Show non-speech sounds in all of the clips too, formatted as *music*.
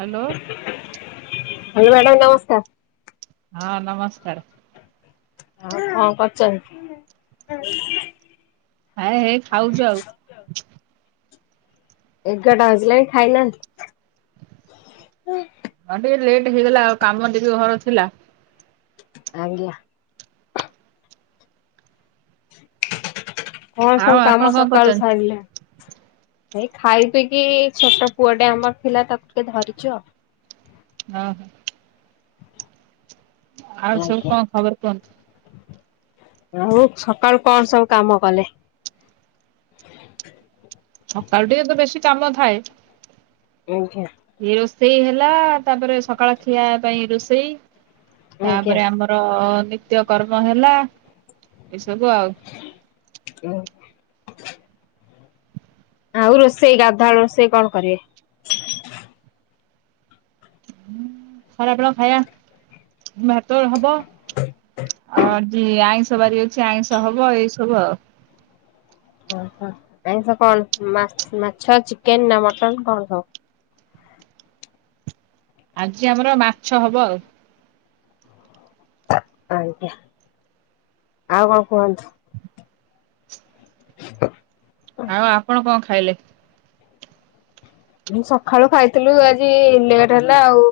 Hello. Hello madam ନମସ୍କାର୍। ହଁ ନମସ୍କାର୍। ହଁ କଣ କରୁଚନ୍ତି? ହାଏ ହେଇ ଖାଉଚୁ ଆଉ। ଏଗାରଟା ବାଜିଲାଇଁ ଖାଇନାହାନ୍ତି? ହଁ ଟିକେ ଲେଟ୍ ହେଇଗଲା ଆଉ କାମ ଟିକେ ଘର ଥିଲା। ଆଜ୍ଞା। କଣ ଆଉ ସବୁ ଆପଣ କାମ କଣ ସକାଳୁ କରୁଛନ୍ତି? ସାରିଲେ? ଏଇ ଖାଇ ପିଇକି ଛୋଟ ପୁଅଟେ ଆମର ଥିଲା ତାକୁ ଟିକେ ଧରିଚୁ ଆଉ। ଓହୋ। ଆଉ ସବୁ ଆଜ୍ଞା। କଣ ଖବର କୁହନ୍ତୁ। ଆଉ ସକାଳୁ କଣ ସବୁ କାମ କଲେ? ସକାଳୁ ଟିକେ ତ ବେଶୀ କାମ ଥାଏ। ଆଜ୍ଞା। ଏଇ ରୋଷେଇ ହେଲା ତାପରେ ସକାଳ ଖିଆ ପାଇଁ ରୋଷେଇ ଆଜ୍ଞା ତାପରେ ଆମ ର ନିତ୍ୟକର୍ମ ହେଲା ଏସବୁ ଆଉ। ହୁଁ। ଆଉ ରୋଷେଇ ଗାଧୁଆବେଳ ରୋଷେଇ କଣ କରିବେ? ଖରାବେଳ ଖାଇବା ଭାତ ହବ ଆଉ ଆଜି ଆଇଁଷ ବାରି ଅଛି ଆଇଁଷ ହବ ଏଇସବୁ ଆଉ। ଓହୋ ଆଇଁଷ କଣ ମା-ମାଛ, ଚିକେନ ନା ମଟନ୍ କଣ ସବୁ? ଆଜି ଆମର ମାଛ ହବ ଆଉ। ଆଜ୍ଞା ଆଉ କଣ କୁହନ୍ତୁ? ଆଉ ଆପଣ କଣ ଖାଇଲେ? ସକାଳୁ ଖାଇଥିଲୁ ଆଜି ଲେଟ୍ ହେଲା ଆଉ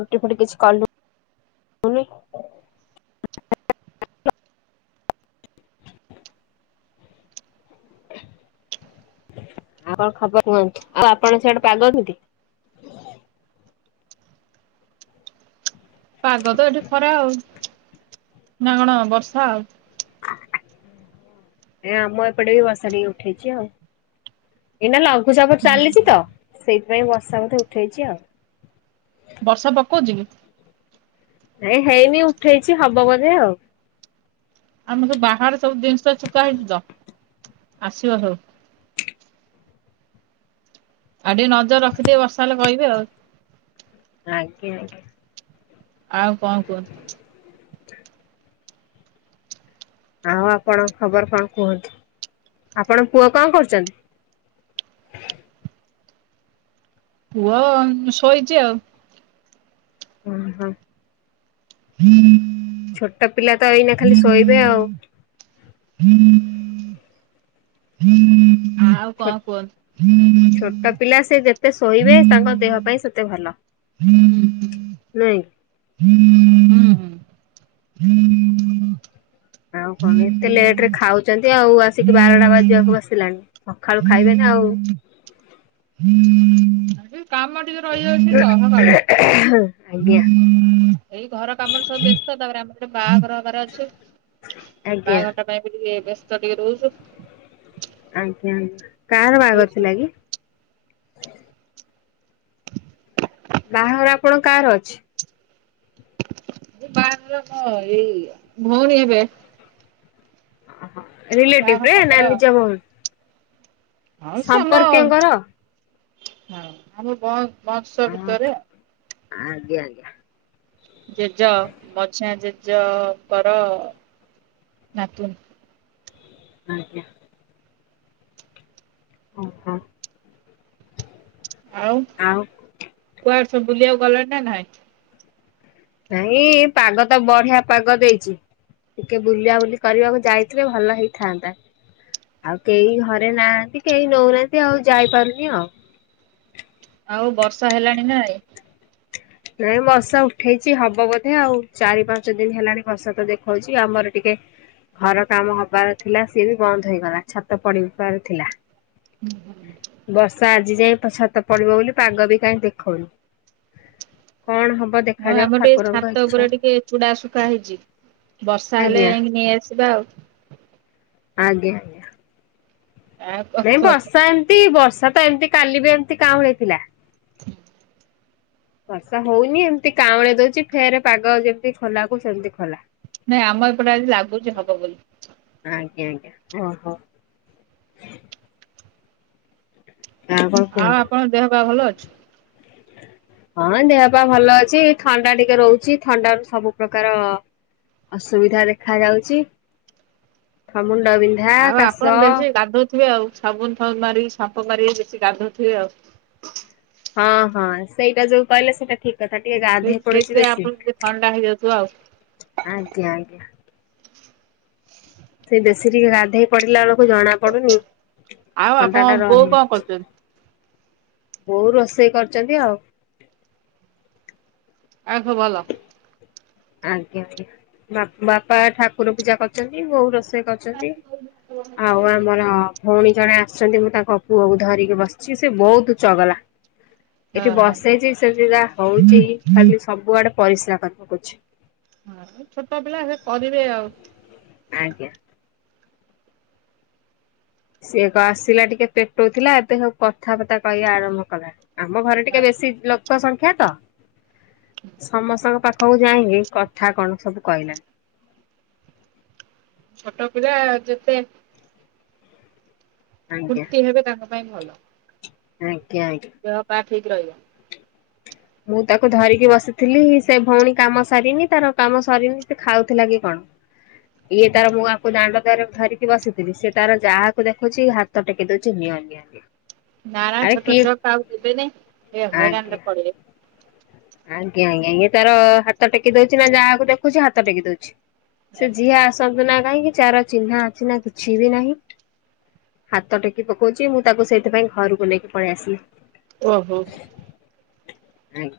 ରୁଟି ଫୁଟି କିଛି କଲୁ କଲୁନି। ଆଉ କଣ ଖବର କୁହନ୍ତୁ ଆଉ ଆପଣ ସେଆଡେ ପାଗ କେମିତି? ପାଗ ତ ଏଠି ଖରା ଆଉ ନା କଣ ବର୍ଷା ଆଉ। ଏ ଆମ ଏପଟେ ବି ବର୍ଷା ଟିକେ ଉଠେଇଛି ଆଉ, ଏଇନା ଲଘୁଚାପ ହୁଁ ଚାଲିଚି ତ। ସେଇଥିପାଇଁ ବର୍ଷା ବୋଧେ ଉଠେଇଛି ଆଉ। ବର୍ଷା ପକଉଛି କି? ନାଇଁ ହେଇନି ଉଠେଇଛି ହବ ବୋଧେ ଆଉ। ଆମର ବାହାରେ ସବୁ ଜିନିଷ ସୁକା ହେଇଛି ତ ଆସିବ ସବୁ। ଆଉ ଟିକେ ନଜର ରଖିଥିବେ ବର୍ଷା ହେଲେ କହିବେ ଆଉ। ଆଜ୍ଞା ଆଜ୍ଞା। ଆଉ କଣ କହନ୍ତୁ? ଆଉ ଆପଣ ଖବର କଣ କୁହନ୍ତୁ, ଆପଣଙ୍କ ପୁଅ କଣ କରୁଛନ୍ତି? ପୁଅ ଶୋଇଛି ଆଉ। ଅ ହଁ। *inaudible* ଛୋଟ ପିଲା ତ ଏଇନା ଖାଲି ଶୋଇବେ ଆଉ। *inaudible* *inaudible* କଣ କୁହନ୍ତୁ? ଛୋଟ-ଛୋଟ ପିଲା ସେ ଯେତେ ଶୋଇିବେ ତାଙ୍କ ଦେହ ପାଇଁ ସେତେ ଭଲ। *inaudible* ନାଇଁ *inaudible* ଆଉ କଣ ଏତେ ଲେଟରେ ଖାଉଛନ୍ତି ଆଉ ଆସିକି ବାରଟା ବାଜିବାକୁ ବସିଲାଣି। ସଖାଳୁ ଖାଇବେ ନା ଆଉ। *inaudible* ଏ କାମ ଟିକେ ରହିଯାଉଛି ତ ସକାଳୁ। ଆଜ୍ଞା ଏଇ ଘର କାମରେ ସବୁ ବ୍ୟସ୍ତ ତାପରେ ଆମର ଗୋଟେ ବାହାଘର ହବାର ଅଛି ଆଜ୍ଞା ବାହାଘରଟା ସେଥିପାଇଁ ଟିକେ ବ୍ୟସ୍ତ ଟିକେ ରହୁଛି। ଆଜ୍ଞା ଆଜ୍ଞା କାହାର ଏଇ ବାହାଘର ସବୁ ଥିଲା କି? ବାହାଘର ଆପଣ କାହାର ଅଛି? ବାହାଘର ମୋର ଏଇ ଭଉଣୀ ହେବେ। ଅ ହ ବାହାଘର ରିଲେଟିଭରେ ନା ତାଙ୍କର। ନିଜ ଭଉଣି? ହଁ ସେ ଆମ ସମ୍ପର୍କୀୟଙ୍କର? ହଁ ଆମ ବ ବଂଶ ଭିତରେ। ଆଜ୍ଞା ଆଜ୍ଞା ଜେଜ, ମଝିଆ ଜେଜଙ୍କର ନାତୁଣି ଆଜ୍ଞା ଅହଁ ଆଉ କୁଆଡେ ସବୁ ବୁଲିବାକୁ ଗଲଣି ନା ନାଇଁ? ନାଇଁ ଏ ପାଗତ ବଢିଆ ପାଗ ଦେଇଛି। ଟିକେ ବୁଲା ବୁଲି କରିବାକୁ ଯାଇଥିଲେ ଭଲ ହେଇଥାନ୍ତା। ଆଉ କେହି ଘରେ ନାହାନ୍ତି କେହି ନଉନାହାନ୍ତି ଆଉ ଯାଇପାରୁନି ଆଉ। ଆଉ ବର୍ଷା ହେଲାଣି ନା ନାଇଁ? ନାଇଁ ବର୍ଷା ଉଠେଇଛି ହବ ବୋଧେ ଆଉ ଚାରି ପାଞ୍ଚ ଦିନ ହେଲାଣି ବର୍ଷା ତ ଦେଖଉଛି ଆମର ଟିକେ ଘର କାମ ହବାର ଥିଲା ସିଏ ବି ବନ୍ଦ ହେଇଗଲା ଛାତ ପଡିବାର ଥିଲା। ହୁଁ ହୁଁ *inaudible* ବର୍ଷା ଆଜି ଯାଇଏ ଛାତ ପଡିବ ବୋଲି ପାଗ ବି କାହିଁ ଦେଖଉନି କଣ ହବ। ହଁ ଦେଖାଯାଉ ଆମର ଟିକେ ଠାକୁରଙ୍କ ଛାତ ଇଚ୍ଛା ଉପରେ ଟିକେ ଚୁଡା ଶୁଖା ହେଇଛି। ବର୍ଷା ହେଲେ ଆଜ୍ଞା ଯାଇକି ନେଇଆସିବା ଆଉ। ଆଜ୍ଞା। ଆଉ କଣ ନାଇଁ କୁହନ୍ତୁ? ବର୍ଷା ଏମତି ବର୍ଷା ତ ଏମିତି କାଲି ବି ଏମିତି କାଉଁ ହେଇଥିଲା। ହ *inaudible* ବର୍ଷା ହଉନି ଏମିତି କାଉଁଳି ଦଉଛି ଫେର ପାଗ ଯେମତି ଖୋଲାକୁ ସେମିତି ଖୋଲା। ନାଇଁ ଆମ ଏପଟେ ଆଜି ଲାଗୁଛି ହବ ବୋଲି। ଆଜ୍ଞା ଆଜ୍ଞା ଓହୋ। ଆଉ କଣ କୁହ *inaudible* ଆପଣଙ୍କ ଦେହ ପା ଭଲ ଅଛି? ହଁ ଦେହ ପା ଭଲ ଅଛି ଥଣ୍ଡା ଟିକେ ରହୁଛି ଥଣ୍ଡା ର ସବୁ ପ୍ରକାର। ଅସୁବିଧା ଦେଖ ଯାଉଛି ଫମୁଣ୍ଡ ବିନ୍ଧା କାଶ। ଥିବେ ଆଉ ସାବୁନ ଫନ ମାରିକି ସାମ୍ପ ମାରିକେ ବେଶି ଗାଧୁଥିବେ ଆଉ। ହଁ ହଁ ସେଇଟା ଯୋଉ କହିଲେ ସେଇଟା ଠିକ। କଥା ଟିକେ ଗାଧେଇ ପଡୁଛି ସେଇଥିପାଇଁ ବେଶୀ ଆପଣଙ୍କୁ ଟିକେ ଥଣ୍ଡା ହେଇଯାଉଥିବ ଆଉ। ଆଜ୍ଞା ଆଜ୍ଞା। ସେଇ ବେଶୀ ଟିକେ ଗାଧେଇ ପଡିଲା ବେଳକୁ ଜଣା ପଡୁନି ଆଉ ଥଣ୍ଡା ଆପଣଙ୍କ ଟା ବୋଉ କଣ ରହିଯାଉଛି। କରୁଛନ୍ତି? ବଉ ରୋଷେଇ କରିଛନ୍ତି ଆଉ। ଆଉ ଭଲ। ଆଜ୍ଞା ବାପା ଠାକୁର ପୂଜା କରିଛନ୍ତି ବଉ ରୋଷେଇ କରିଛନ୍ତି। ଆଉ ଆମର ଭଉଣୀ ଜଣେ ଆସିଛନ୍ତି ମୁଁ ତାଙ୍କ ପୁଅକୁ ଧରିକି ବସିଛି ସେ ବହୁତ ଚଗଲା। ହଁ ଏଠି ହଁ। ବସେଇଛି ସୋ ହଉଛିଁ ଖାଲି ସବୁଆଡେ ପରିସ୍ରା କରି ପକଉଛି। ହଁ ଛୋଟ ପିଲା ସେ କରିବେ ଆଉ। ଆଜ୍ଞା। ସିଏ ତ ଆସିଲା ଟିକେ ପେଟଉଥିଲା ଏବେ ସବୁ କଥାବାର୍ତ୍ତା କହିବା ଆରମ୍ଭ କଲା। ଆମ ଘରେ ଟିକେ ବେଶୀ ଲୋକ ସଂଖ୍ୟା ତ ସମସ୍ତଙ୍କ ପାଖ ହଉ ଯାଇଁକି କଥା କଣ ସବୁ କହିଲା। ଛୋଟ ପିଲା ଯେତେ ଆଜ୍ଞା ମୂର୍ତ୍ତି ହେବେ ତାଙ୍କ ପାଇଁ ଭଲ। ଆଜ୍ଞା ଆଜ୍ଞା। ଦେହ ପା ଠିକ ରହିବ। ମୁଁ ତାକୁ ଧରିକି ବସିଥିଲି ସେ ଭଉଣୀ କାମ ସାରିନି ତାର କାମ ସରିନି ସେ ଖାଉଥିଲା କି କଣ। ଇଏ ତାର ମୁଁ ଆକୁ ଦାଣ୍ଡ ତାର ଧ ବସିଥିଲି ସେ ତାର ଯାହାକୁ ଦେଖୁଛି ହାତ ଟେକି ଦଉଛି ନିଆଁ ନିଅ। ନା ନା ଆରେ ଛୋଟ କିଏ ଛକ ଆଉ ଦେବେନି ଏ ହଇରାଣ ରେ ଆଜ୍ଞା। ପଡିବ। ଆଜ୍ଞା ଆଜ୍ଞା ତାର ହାତ ଟେକି ଦଉଛି ନା ଯାହାକୁ ଦେଖୁଛି ହାତ ଟେକି ଦଉଛି ସିଏ ଯିଏ ଆସୁ। ସବୁ ନା କାହିଁକି ଚାର ଚିହ୍ନା ଅଛି ନା କିଛି ବି ନାହିଁ। ହାତ ଟେକି ପକଉଛି ମୁଁ ତାକୁ ସେଇଥିପାଇଁ ଘରକୁ ନେଇକି ପଳେଇ ଆସିଲି। ଓହୋ। ହୁଁ।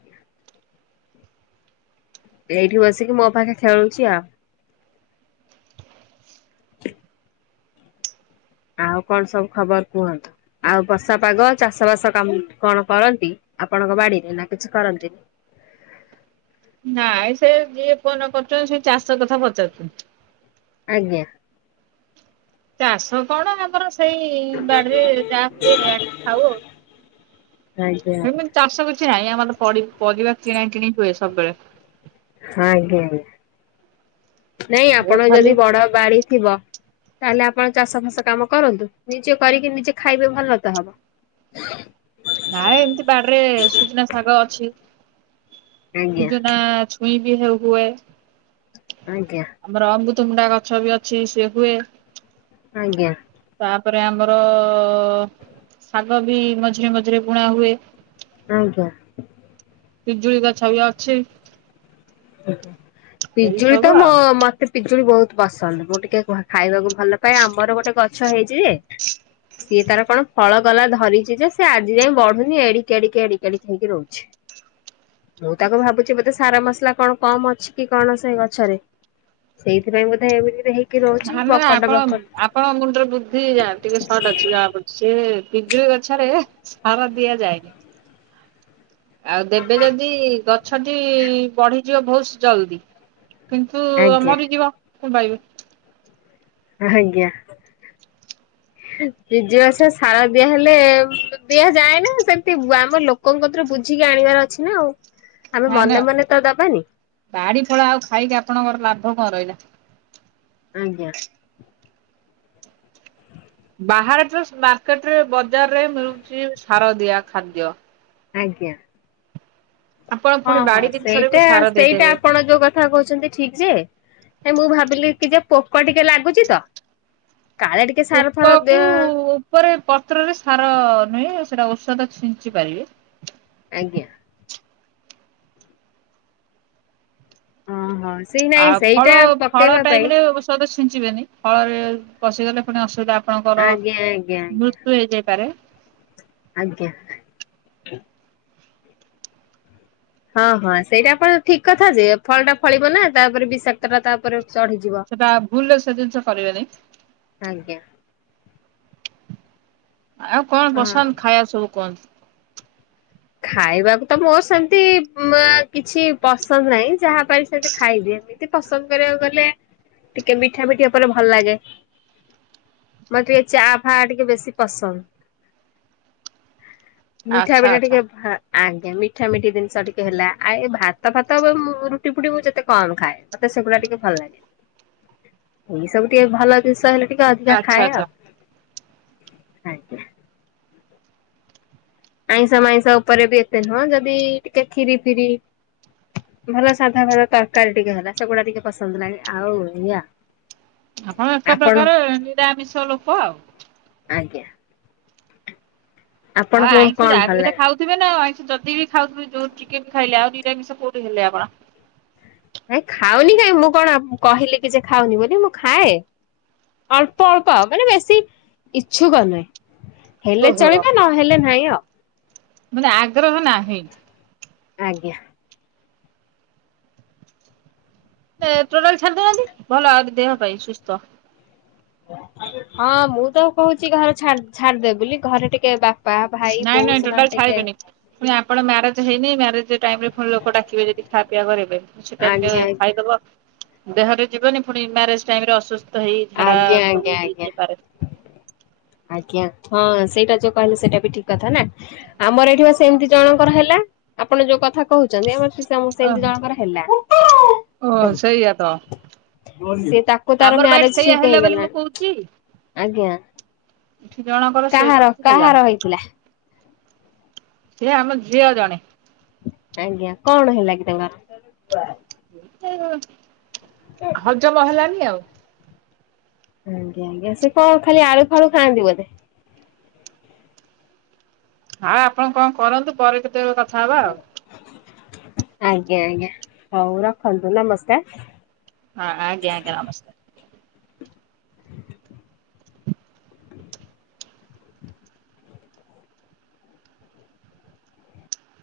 ଏଇଠି ବସିକି ମୋ ପାଖେ ଖେଳୁଛି ଆଉ। ଆଉ କଣ ସବୁ ଖବର କୁହନ୍ତୁ। ଆଉ ବର୍ଷା ପାଗ ଚାଷ ବାସ କାମ କଣ କରନ୍ତି ଆପଣଙ୍କ ବାଡିରେ ନା କିଛି କରନ୍ତିନି। ନାଇଁ ସେ ଯିଏ କନ କରୁଛନ୍ତି ସେ ଚାଷ କଥା ପଚାରୁଛନ୍ତି। ଆଜ୍ଞା। ଚାଷ କଣ ଆମର ସେଇ ବାଡିରେ ଯାହା ହୁଏ ଆ ଖାଉ ଆଉ ଆଜ୍ଞା ଆଜ୍ଞା ହେମି ଚାଷ କିଛି ନାହିଁ ଆମର ପରି-ପରିବା କିଣା କିଣିି ହୁଏ ସବୁବେଳେ ହଁ ଆଜ୍ଞା ଆଜ୍ଞା ନାଇଁ ଏ ଆପଣ ଖାଲି ଯଦି ବଡ ବାଡି ଥିବ ତାହେଲେ ଆପଣ ଚାଷ ଫସ କାମ କରନ୍ତୁ ନିଜେ କରିକି ନିଜେ ଖାଇବେ ଭଲ ତ ହବ। ହଁ ନାଇ ଏମିତି ବାଡରେ ସୁଜନା ଶାଗ ଅଛି ଆଜ୍ଞା ସୁଜନା କଇ ବି ହେ ହୁଏ। ଆଜ୍ଞା। ଆମର ଅମୃତମୁଣ୍ଡା ଗଛ ବି ଅଛି ସିଏ ହୁଏ। ଆଜ୍ଞା। ତାପରେ ଆମର ଶାଗ ବି ମଝିରେ ମଝିରେ ବୁଣା ହୁଏ। ଆଜ୍ଞା। ପିଜୁଳି ଗଛ ବି ଅଛି। ଏଇ ପିଜୁଳି ତ ସବୁ ମ ଆଉ ମତେ ପିଜୁଳି ବହୁତ ପସନ୍ଦ ମୁଁ ଟିକେ ଖାଇବାକୁ ଭଲ ପାଏ ଆମର ଗୋଟେ ଗଛ ହେଇଚି ଯେ ସିଏ ତାର କଣ ଫଳ ଗଲା ଧରିଛି ଯେ ସେ ଆଜି ଯାଇଁ ବଢୁନି ଏଡିକି ଏଡିକେ ଏଡିକଡ ହେଇକି ରହୁଛି। ମୁଁ ତାକୁ ଭାବୁଛି ବତେ ସାରା ମସଲା କଣ କମ ଅଛି କି କଣ ସେ ଗଛରେ ସେଇଥିପାଇଁ ବୋଧେ ଏମିତି ହେଇ କି ରହୁଛି ବକଟ ବକଟ କଣ ମୁଣ୍ଡରେ ବୁଦ୍ଧି ଯା ଟିକେ ସର୍ଟ ଅଛି ଗା ପ ସେ ପିଜୁଳି ଗଛରେ ସାର ଦିଆଯାଏ। ଆଉ ଦେବେ ଯଦି ଗଛଟି ବଢିଯିବ ବହୁତ ଜଲଦି କିନ୍ତୁ ଆଜ୍ଞା ମରି ଯିବ ମୁଁ ପାଇବି ଆଜ୍ଞା। ନିଜ ବାସ ସାର ଦିଆହେଲେ ଦିଆଯାଏ ନା ସେମିତି ଆମ ଲୋକ ଲୋକଙ୍କତରୁ ବୁଝିକି ଆଣିବାର ଅଛି ନା ଆଉ ଆମେ ନା ନା ମନେ ମନେ ତ ଦବାନି। ବାଡି ଫଳା ଆଉ ଖାଇକି ଆପଣଙ୍କର ଲାଭ କଣ ରହିଲା। ଆଜ୍ଞା। ବାହହାର ମାର୍କେଟରେ ବଜାରରେ ମିଳୁଛି ସାର ଦିଆ ଖାଦ୍ୟ। ଆଜ୍ଞା। ଆପଣ ହଁ ପୁଣି ହଁ ବାଡି ଜିନିଷରେ ବି ସେଇଟା ସାର ସେଇଟା ଦେଇଦେବେ। ଆପଣ ଯୋଉ କଥା କଥା କହୁଛନ୍ତି ଠିକ ଯେ ମୁଁ ଭାବିଲି କି ଯେ ପୋକ ଟିକେ ଲାଗୁଛି ତ। କାଳେ ଟି ପୋକ କୁ ଉପରେ ପତ୍ରରେ ସାର ନୁହେଁ ସେଟା ଔଷଧ ଛିଞ୍ଚି ପାରିବେ। ଆଜ୍ଞା। ଓହୋ ସେଇ ନାଇଁ ସେଇଟା ପକେଇବା ପାଇଁ। ଔ ଛିଞ୍ଚିବେନି ଫଳରେ ପଶିଗଲେ ପୁଣି ଅସୁବିଧା ଆଜ୍ଞା ଆଜ୍ଞା ଆଜ୍ଞା। ଆପଣଙ୍କରୃତ ହେଇଯାଇପାରେ। ଆଜ୍ଞା। ହଁ ହଁ ସେଇଟା ଆପଣ ଠିକ କଥା ଯେ ଫଳ ଟା ଫଳିବ ନା ତାପରେ ବିଷାକ୍ତ ଟା ତାପରେ ଚଢିଯିବ। ସେଟା ଭୁଲ ସେ ଜିନିଷ କରିବେନି। ଆଜ୍ଞା। ଆଉ କଣ ହଁ ପସନ୍ଦ ଖାଇବା ସବୁ କୁହନ୍ତୁ? ଖାଇବାକୁ ତ ମୋର ସେମିତି ମା କିଛି ପସନ୍ଦ ନାହିଁ, ଯାହାପାରେ ସେମିତି ଖାଇଦିଅନ୍ତିି। ଏତ ପସନ୍ଦ କରିବାକୁ ଗଲେ ଟିକେ ମିଠା ମିଠି ଉପରେ ଭଲ ଲାଗେ। ମତେ ଟିକେ ଚା ଫା ଟିକେ ବେଶୀ ପସନ୍ଦ। ମିଠା ଆଚ୍ଛା ପିଠା ଆଚ୍ଛା ଟିକେ ହଁ ଆଜ୍ଞା ମିଠା ମିଠି ଜିନିଷ ଟିକେ ହେଲା, ଆ ଏ ଭାତ ଫାତବେ ରୁଟି ଫୁଟି ମୁଁ ଯେତେ କମ ଖାଏ। ମତେ ସେଗୁଡା ଟିକେ ଭଲ ଲାଗେ। ଏଇ ସବୁ ଟିକେ ଭଲ ଜିନିଷ ହେଲେ ଟିକେ ଅଧିକା ଆଚ୍ଛା ଖାଏ ଆଉ ଆଚ୍ଛା ଆଜ୍ଞା। ଆଇଁଷ ମାଇଁସ ଉପରେ ବି ଏତେ ନୁହଁ, ଯଦି ଟିକେ ଖିରି ଫିରି ଭଲ ସାଧା ଭଲ ତରକାରୀ ଟିକେ ହେଲା ସେଗୁଡା ଟିକେ ପସନ୍ଦ ଲାଗେ, ଆଉ ଆଜ୍ ଆପଣ ଏକ ପ୍ରକାରେ ନିରାମିଷ ଲୋକ ଆଉ। ଆଜ୍ଞା। ହଁ ଆପଣଙ୍କୁ ଆଇଁଷ କଣ ଯାହା ଭଲ ବି ହେଲେ ଲାଗେ? ଖାଉ ଥେ ନା ଆଇଷ ଯଦି ବି ଖାଉଥିବେ ଯୋଉ ଟିକେ ବି ଖାଇଲେ ଆଉ ନିରାମିଷ କୋଉଠି ହେଲେ ଆପଣ? ନାଇଁ ଖାଉନି କାଇଁ, ମୁଁ କଣ କହିଲି କି ଯେ ଖାଉନି ବୋଲି ମୁଁ ଖାଏ ଅଳ୍ପ ଅଳ୍ପ ମାନେ ବେଶୀ ଇଚ୍ଛୁକ ନୁହେଁ। ହେଲେ ଓହୋ ଚଳିବ ନହେଲେ ନାହିଁ ଆଉ। ମାନେ ଆଗ୍ରହ ନାହିଁ। ଆଜ୍ଞା। ଟୋଟାଲ ଛାଡି ଦଉନାହାନ୍ତି ଭଲ ଆଉ ଦେହ ପାଇଁ ସୁସ୍ଥ ହଁ ମୁଁ ତ କହୁଛି ଘର ଛା ଛାଡିଦେବ ବୋଲି ଘରେ ଟିକେ ବା ନାଇଁ ନାଇଁ ଟୋଟାଲ ଛାଡ଼ିବେନି। ପୁଣି ଆପଣ ମ୍ୟାରେଜ ହେଇନି ମ୍ୟାରେଜ ଟାଇମ ରେ ପୁଣି ଲୋକ ଡାକିବେ ଯଦି ଖାଇବା ପିଇବା କରିବେ କିଛି ଟାଇମରେ ଆଜ୍ଞା ଖାଇଦବ ଦେହରେ ଯିବନି ପୁଣି ମ୍ୟାରେଜ ଟାଇମ ରେ ଅସୁସ୍ଥ ହେଇ ଝାଡା ଆଜ୍ଞା ଆଜ୍ଞା ସବୁ ଆଜ୍ଞା। ହେଇଯାଇପାରେ। ଆଜ୍ଞା, ହଁ ସେଇଟା ଯୋଉ କହିଲେ ସେଇଟା ବି ଠିକ କଥା ନା ଆମର ଏଠି ସେମିତି ଜଣଙ୍କର ହେଲା ଆପଣ ଯୋଉ କଥା କହୁଛନ୍ତି। ଆମ ମୁଁ ଓ ସେମିତି ଜଣଙ୍କର ହେଲା ମୁଁ ଓ ସେଇଆ ତ। ସେ ତାକୁ ତାର ଆମର ବାଇଟ ମ୍ୟାରେଜ ସେଇଆ ଠିକ ହେଲା ବୋଲି ମୁଁ ହେଇଗଲାଣି, କହୁଛି ଆଜ୍ଞା। ଜଣ କ କାହାର କାହାର ହେଇଥିଲା? ସିଏ ଆମେ ଝିଅ ଜଣେ। ଆଜ୍ଞା କଣ ହେଲା କି ତାଙ୍କର? ହଜମ ହେଲାନି ଆଉ। ଆଜ୍ଞା ଆଜ୍ଞା ସେ କଣ ଖାଲି ଆଳୁ ଫାଳୁ ଖାଆନ୍ତି ବୋଧେ? ହଁ ଆପଣ କଣ କରନ୍ତୁ ପରେ କେତେବେଳେ କଥା ହବା ଆଉ। ଆଜ୍ଞା ଆଜ୍ଞା ହଉ ରଖନ୍ତୁ, ନମସ୍କାର। ହଁ ଆଜ୍ଞା ଆଜ୍ଞା ନମସ୍କାର।